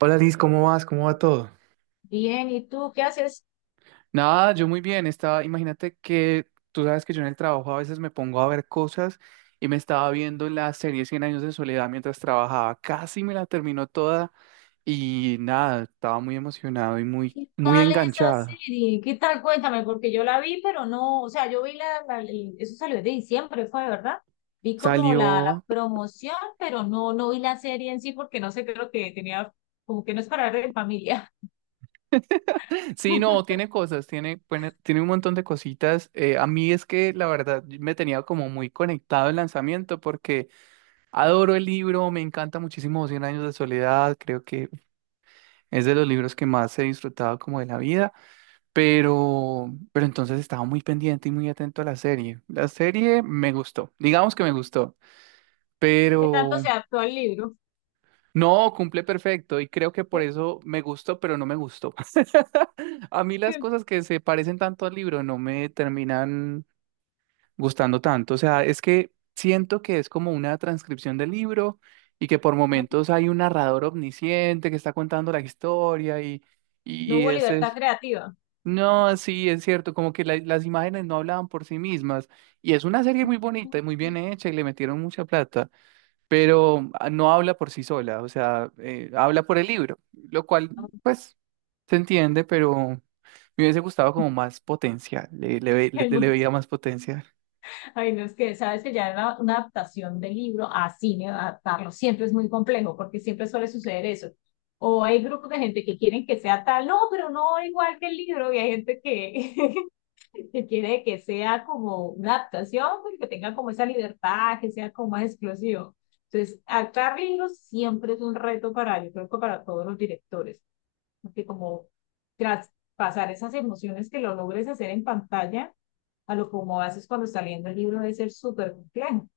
Hola Liz, ¿cómo vas? ¿Cómo va todo? Bien, ¿y tú qué haces? Nada, yo muy bien. Estaba, imagínate que tú sabes que yo en el trabajo a veces me pongo a ver cosas y me estaba viendo la serie Cien años de soledad mientras trabajaba. Casi me la terminó toda y nada, estaba muy emocionado y muy, ¿Qué muy tal es esa enganchado. serie? ¿Qué tal? Cuéntame, porque yo la vi, pero no, o sea, yo vi eso salió de diciembre, fue, ¿verdad? Vi como la Salió. promoción, pero no vi la serie en sí porque no sé, creo que tenía, como que no es para ver en familia. Sí, no, tiene cosas, tiene, bueno, tiene un montón de cositas. A mí es que la verdad me tenía como muy conectado el lanzamiento porque adoro el libro, me encanta muchísimo Cien años de soledad, creo que es de los libros que más he disfrutado como de la vida, pero entonces estaba muy pendiente y muy atento a la serie. La serie me gustó, digamos que me gustó, ¿Qué tanto se pero adaptó al libro? no cumple perfecto y creo que ¿Sí? por eso me gustó, pero no me gustó. A mí las cosas que se parecen tanto al libro no me terminan gustando tanto. O sea, es que siento que es como una transcripción del libro y que por momentos hay un narrador omnisciente que está contando la historia y, y No y hubo ese libertad es... creativa. No, sí, es cierto, como que las imágenes no hablaban por sí mismas. Y es una serie muy bonita y muy bien hecha y le metieron mucha plata, pero no habla por sí sola, o sea, habla por el libro, lo cual, pues, se entiende, pero me hubiese gustado como más potencial, le veía más potencial. Ay, no, es que sabes que una adaptación del libro a cine, adaptarlo siempre es muy complejo porque siempre suele suceder eso. O hay grupos de gente que quieren que sea tal, no, pero no igual que el libro, y hay gente que, que quiere que sea como una adaptación, pero que tenga como esa libertad, que sea como más explosivo. Entonces, adaptar libros siempre es un reto para, yo creo que para todos los directores porque como traspasar esas emociones que lo logres hacer en pantalla a lo como haces cuando está leyendo el libro debe ser súper complejo.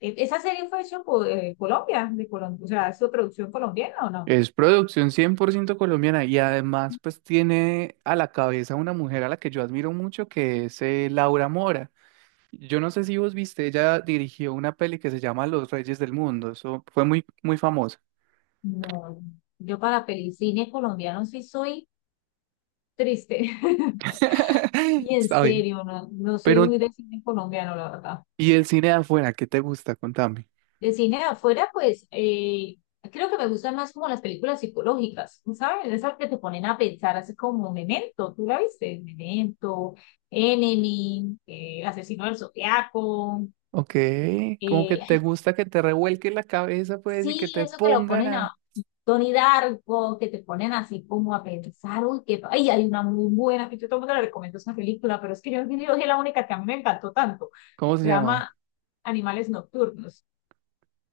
¿Esa serie fue hecha por Colombia, de Colombia, o sea, ¿es su producción colombiana o no? Es producción 100% colombiana y además, pues, tiene a la cabeza una mujer a la que yo admiro mucho, que es Laura Mora. Yo no sé si vos viste, ella dirigió una peli que se llama Los Reyes del Mundo. Eso fue muy famosa. No, yo para pelicine colombiano sí soy triste. Sí, en Está bien. serio, no, no soy Pero, muy de cine colombiano, la verdad. ¿y el cine de afuera? ¿Qué te gusta? Contame. De cine de afuera, pues creo que me gustan más como las películas psicológicas, ¿no ¿sabes? Esas que te ponen a pensar, así como Memento, ¿tú la viste? Memento, Enemy, Asesino del Zodiaco, Ok. Como que te ay, gusta que te revuelque la cabeza, pues, y que sí, te eso que lo pongan ponen a a, Tony Darko, que te ponen así como a pensar, uy, que, ay, hay una muy buena, que yo todo el mundo le recomiendo esa película, pero es que yo es la única que a mí me encantó tanto, ¿cómo se se llama llama? Animales Nocturnos.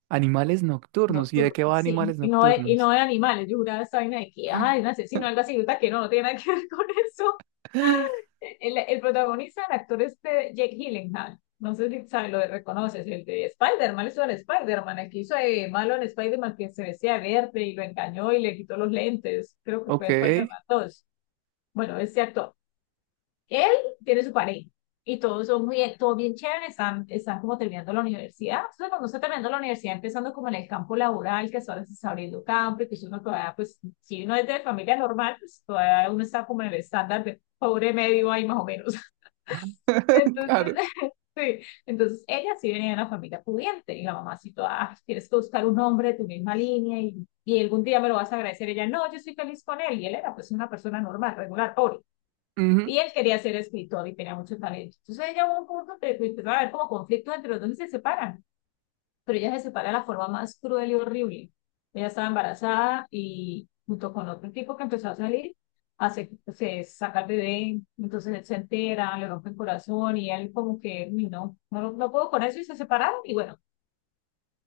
Animales nocturnos. ¿Y de Nocturno, qué va sí. Animales Y Nocturnos? no de animales. Yo juraba esa vaina de que, ay, un asesino, algo así. Resulta que no, no tiene nada que ver con eso. El protagonista, el actor este, Jake Gyllenhaal. No sé si sabes, lo reconoces, el de Spider-Man, eso era Spider-Man, el que hizo de malo en Spider-Man que se decía verde y lo engañó y le quitó los lentes. Creo que fue Ok. Spider-Man 2. Bueno, ese actor. Él tiene su pareja y todos son muy, todo bien chévere, están, están como terminando la universidad. Entonces, cuando está terminando la universidad, empezando como en el campo laboral, que ahora se está abriendo campo y que uno todavía, pues, si uno es de familia normal, pues todavía uno está como en el estándar de pobre medio ahí más o menos. Entonces, Claro. sí. Entonces, ella sí venía de una familia pudiente y la mamá sí toda, "Ah, tienes que buscar un hombre de tu misma línea y algún día me lo vas a agradecer. Ella, no, yo estoy feliz con él y él era pues una persona normal, regular, pobre. Ujú. Y él quería ser escritor y tenía mucho talento. Entonces ella hubo un punto que empezaron a haber como conflictos entre los dos y se separan. Pero ella se separa de la forma más cruel y horrible. Ella estaba embarazada y junto con otro tipo que empezó a salir, hace, se saca el bebé, entonces él se entera, le rompe el corazón y él como que, no, no, no puedo con eso y se separaron. Y bueno,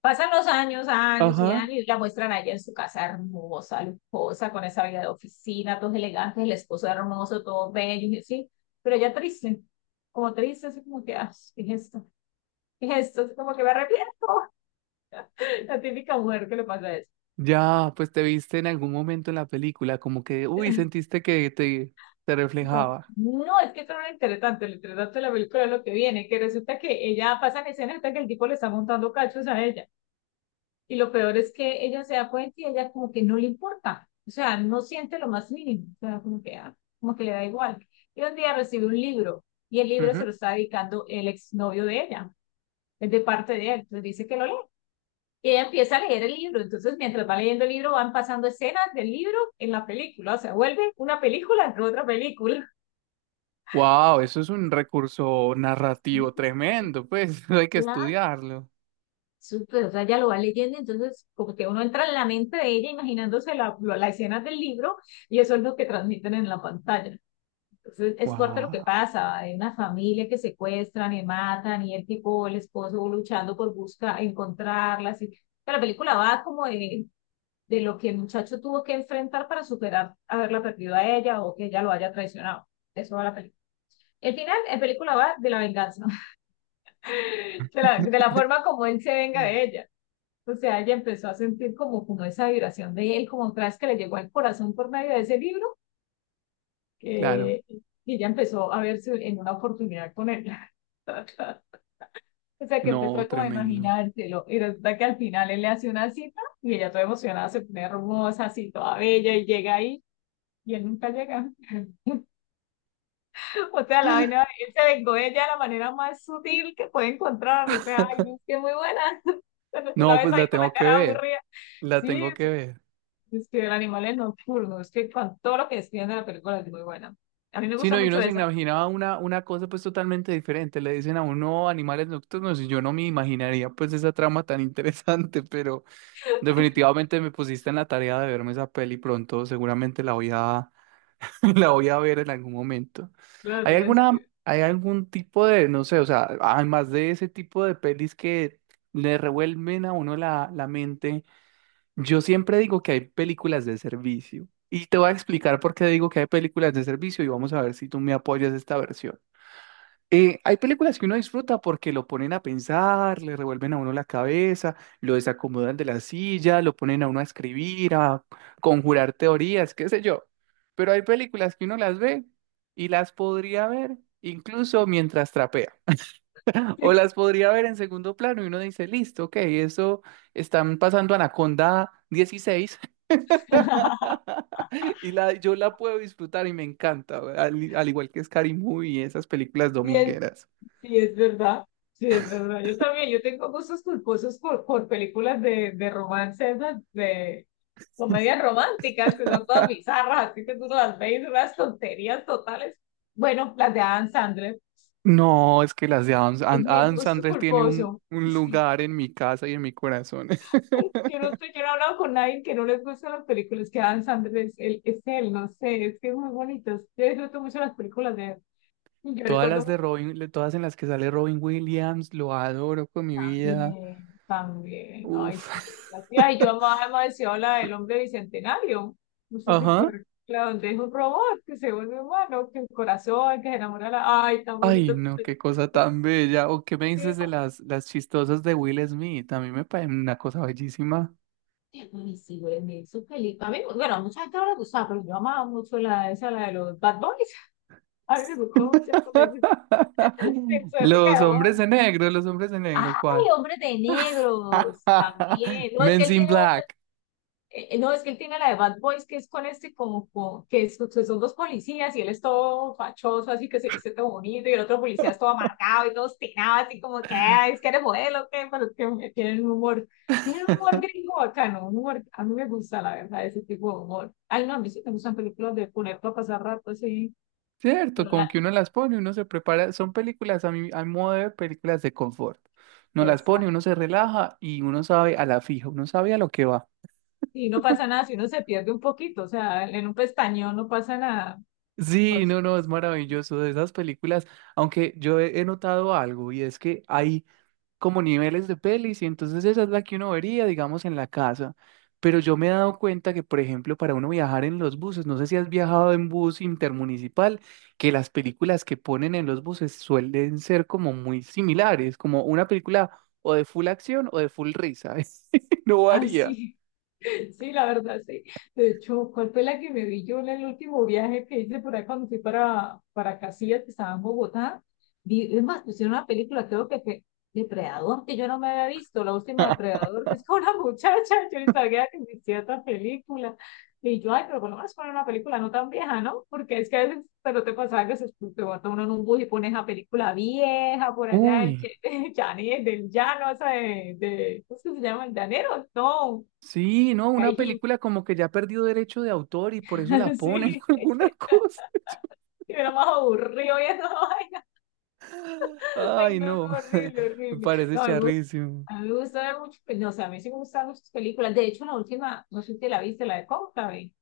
pasan los años, años y Ajá. años, y la muestran allá en su casa hermosa, lujosa, con esa vida de oficina, todos elegantes, el esposo hermoso, todos bellos, y así, pero ella triste, como triste, así como que, ah, ¿qué es esto? ¿Qué es esto? Así como que me arrepiento, la típica mujer que le pasa eso. Ya, pues te viste en algún momento en la película, como que, uy, sentiste que te No, reflejaba. no, es que esto no le interesa tanto, le interesa tanto la película es lo que viene, que resulta que ella pasa en escena hasta que el tipo le está montando cachos a ella. Y lo peor es que ella se da cuenta y ella como que no le importa, o sea, no siente lo más mínimo, o sea, como que, ah, como que le da igual. Y un día recibe un libro y el libro se lo está dedicando el exnovio de ella, es de parte de él, entonces dice que lo lee. Y ella empieza a leer el libro, entonces mientras va leyendo el libro van pasando escenas del libro en la película, o sea, vuelve una película en otra película. Wow, eso es un recurso narrativo tremendo, pues hay que estudiarlo. Súper, o sea, ella lo va leyendo, entonces como que uno entra en la mente de ella imaginándose la escena del libro y eso es lo que transmiten en la pantalla. Entonces es fuerte lo que Wow, pasa, hay una familia que secuestran y matan y el tipo, el esposo luchando por buscar, encontrarlas. Pero la película va como de lo que el muchacho tuvo que enfrentar para superar haberla perdido a ella o que ella lo haya traicionado. De eso va la película. El final, la película va de la venganza, de la forma como él se venga de ella. O sea, ella empezó a sentir como, como esa vibración de él, como otra vez que le llegó al corazón por medio de ese libro, claro, que, y ella empezó a verse en una oportunidad con él. O sea, que no, empezó como a tremendo. imaginárselo, y resulta que al final él le hace una cita, y ella toda emocionada se pone hermosa, así toda bella, y llega ahí, y él nunca llega. O sea, la vaina, él se vengó de ella de la manera más sutil que puede encontrar, o sea, ay, es que muy buena. Cuando tú la No, ves pues la ahí con la tengo que cara ver, aburrida. la Sí, tengo que ver. es que el animal es nocturno, es que con todo lo que describen de la película es muy buena. A mí me Si gusta no, y mucho uno se esa. imaginaba una cosa pues totalmente diferente. Le dicen a uno animales nocturnos y yo no me imaginaría pues esa trama tan interesante, pero definitivamente me pusiste en la tarea de verme esa peli pronto, seguramente la voy a la voy a ver en algún momento. Claro, ¿Hay alguna, hay algún tipo de, no sé, o sea, además de ese tipo de pelis que le revuelven a uno la mente, yo siempre digo que hay películas de servicio. Y te voy a explicar por qué digo que hay películas de servicio y vamos a ver si tú me apoyas esta versión. Hay películas que uno disfruta porque lo ponen a pensar, le revuelven a uno la cabeza, lo desacomodan de la silla, lo ponen a uno a escribir, a conjurar teorías, qué sé yo. Pero hay películas que uno las ve y las podría ver incluso mientras trapea. O las podría ver en segundo plano y uno dice, listo, ok, eso están pasando Anaconda 16 y la, yo la puedo disfrutar y me encanta, al igual que Scary Movie y esas películas sí, domingueras. sí, es verdad. Sí, es verdad. Yo también, yo tengo gustos culposos por películas de romance, esas de comedias románticas, que son todas bizarras, así que tú no las ves, y son unas tonterías totales. Bueno, las de Adam Sandler, No, es que las de es mi Adam gusto Sandler tiene culposo. un lugar en mi casa y en mi corazón. Yo no, sé, yo no he hablado con nadie que no les gustan las películas que Adam Sandler es él, no sé, es que es muy bonito. Yo disfruto mucho las películas de él. Yo Todas las recuerdo de mucho todas en las que sale Robin Williams, lo adoro con mi vida. también, también. Ay, Uf. sí. La tía, y yo amaba demasiado la del hombre bicentenario. No sé si fue Ajá. la donde es un robot que se vuelve humano, que el corazón, que se enamora. La... Ay, tan Ay, bonito. no, qué cosa tan bella. ¿O qué me dices de las chistosas de Will Smith? A mí me parece una cosa bellísima. Sí, sí, güey, su película. A mí, bueno, a mucha gente no le gustaba, pero yo amaba mucho esa, la de los Bad Boys. A mí me gustó mucho en su época Los de oro. hombres de negro, los hombres de Ay, negro, ¿cuál? hombres de negros, también. No, es que Men él in tiene otra, Black. No, es que él tiene la de Bad Boys, que es con este como, que que son dos policías y él es todo fachoso, así que se viste todo bonito, y el otro policía es todo amargado y todo obstinado, así como que, "Ay, es que eres modelo, que, pero es que tienen un humor, tiene un humor gringo bacano, un humor, a mí me gusta, la verdad, ese tipo de humor. Ay, no, a mí sí me gustan películas de poner para pasar rato, así. Cierto, Pero como que uno las pone, uno se prepara, son películas a mi modo de ver, películas de confort. Uno las la, pone, uno se relaja y uno sabe a la fija, uno sabe a lo que va. y no pasa nada si uno se pierde un poquito, o sea, en un pestañeo no pasa nada. Sí, Pues, no, no, es maravilloso de esas películas, aunque yo he notado algo y es que hay como niveles de pelis y entonces esa es la que uno vería, digamos, en la casa. Pero yo me he dado cuenta que, por ejemplo, para uno viajar en los buses, no sé si has viajado en bus intermunicipal, que las películas que ponen en los buses suelen ser como muy similares, como una película o de full acción o de full risa. No ay, varía. sí. Sí, la verdad, sí. De hecho, ¿cuál fue la que me vi yo en el último viaje que hice por ahí cuando fui para Casillas, que estaba en Bogotá? Vi, es más, pusieron una película, creo que fue Depredador, que yo no me había visto, la última Depredador, que es con una muchacha, yo ni sabía que existía esta película. Y yo, ay, pero por lo menos poner una película no tan vieja, ¿no? Porque es que a veces pero te pasaba que se, te bota uno en un bus y pones la película vieja por allá, Uy, Che- Chani, el del llano, esa ¿cómo es que se llama? El llanero, no. sí, no, una película como que ya perdió derecho de autor y por eso la ponen Sí, alguna cosa. y era más aburrido y esa vaina. Ay, Ay, no, no, no, horrible, me horrible. parece No, a mí me gusta, charrísimo. a mí me gusta ver muchas películas, o sea, a mí sí me gustan muchas películas. De hecho, la última, no sé si te la viste, la de Cónclave.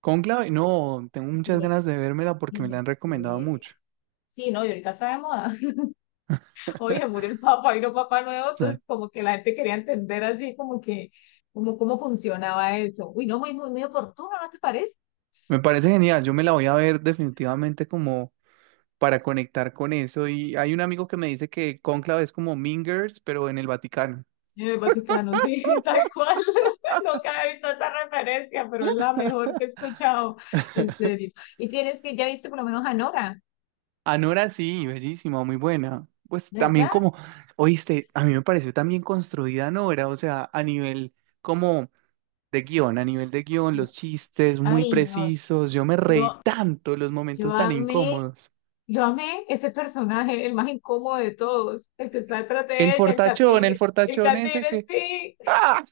Cónclave, no, tengo muchas Tiene- ganas de vérmela porque me la Tienes han que recomendado ver. mucho. Sí, no, y ahorita está de moda. Oye, murió el Papa, vino Papa Nuevo, O sea, entonces como que la gente quería entender así como que, como cómo funcionaba eso. Uy, no, muy, muy, muy oportuno, ¿no te parece? me parece genial, yo me la voy a ver definitivamente como para conectar con eso. Y hay un amigo que me dice que Cónclave es como Mean Girls, pero en el Vaticano. En el Vaticano, sí, tal cual. Nunca había visto esa referencia, pero es la mejor que he escuchado, en serio. Y tienes que, ya viste por lo menos a Nora, Anora sí, bellísima, muy buena. Pues también ¿verdad? como, oíste, a mí me pareció también construida Anora, o sea, a nivel como de guión, a nivel de guión, los chistes muy Ay, no, precisos, yo me reí yo, tanto los yo momentos tan amé, incómodos. yo amé ese personaje, el más incómodo de todos, el que está detrás de ella, El el fortachón ese catire, que... sí. ¡Ah!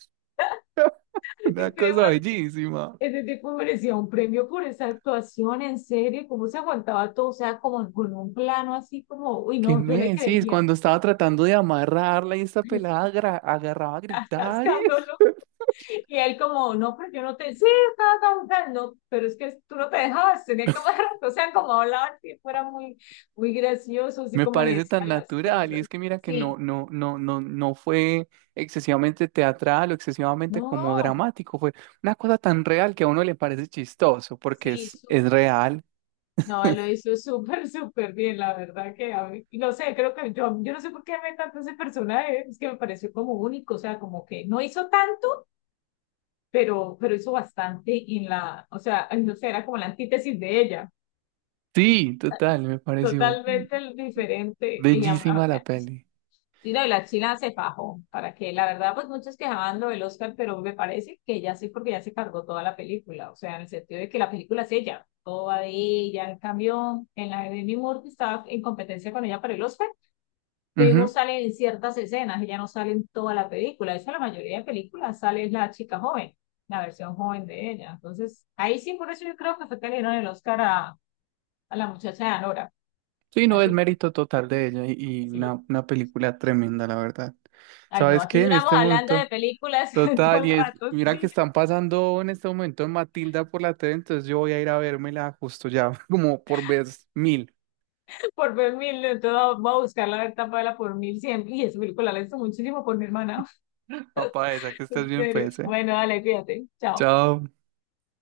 Una Ese, cosa bellísima. ese tipo merecía un premio por esa actuación, en serio, cómo se aguantaba todo, o sea, como con un plano así como, uy, ¿Qué no, yo le me decís? creía. Cuando estaba tratando de amarrarla y esta pelada agarraba a gritar. Y Estás y él como, no, pero yo no te, sí, estaba cantando, pero es que tú no te dejabas, tenía que hablar, o sea, como hablaban, que fuera muy, muy gracioso, así me como le parece decía tan las natural. Y cosas. es que mira que Sí, no fue excesivamente teatral o excesivamente no, como dramático. Fue una cosa tan real que a uno le parece chistoso porque sí, es súper. real. No, él lo hizo súper, súper bien, la verdad que a mí, y no sé, creo que yo no sé por qué me encantó ese personaje, es que me pareció como único, o sea, como que no hizo tanto, pero hizo bastante en la, o sea, ay, no sé, era como la antítesis de ella, Sí, total, me pareció totalmente diferente, bellísima la peli. sí, no, y la China se fajó, para que la verdad, pues muchos quejaban lo del Oscar, pero me parece que ya sí, porque ya se cargó toda la película, o sea, en el sentido de que la película es ella, todo va de ella, en cambio, en la de Demi Moore, que estaba en competencia con ella para el Oscar, Demi Moore sale en ciertas escenas, ella no sale en toda la película, de hecho, la mayoría de películas sale la chica joven, la versión joven de ella, entonces, ahí sí, por eso yo creo que fue que le dieron el Oscar a la muchacha de Anora, Sí, a no, es ese- mérito total de ella y sí. una película tremenda, la verdad. Ay, no, ¿Sabes aquí qué? En duramos este hablando momento, de películas todo total, el y es, rato, mira que sí, están pasando en este momento en Matilda por la tele, entonces yo voy a ir a vérmela justo ya, como por vez mil. por ver mil, entonces voy a buscar la verdad por mil siempre. Y esa película la he visto muchísimo por mi hermana, Papá, esa que estés en bien, serio. pues, ¿eh? Bueno, dale, fíjate, chao. Chao.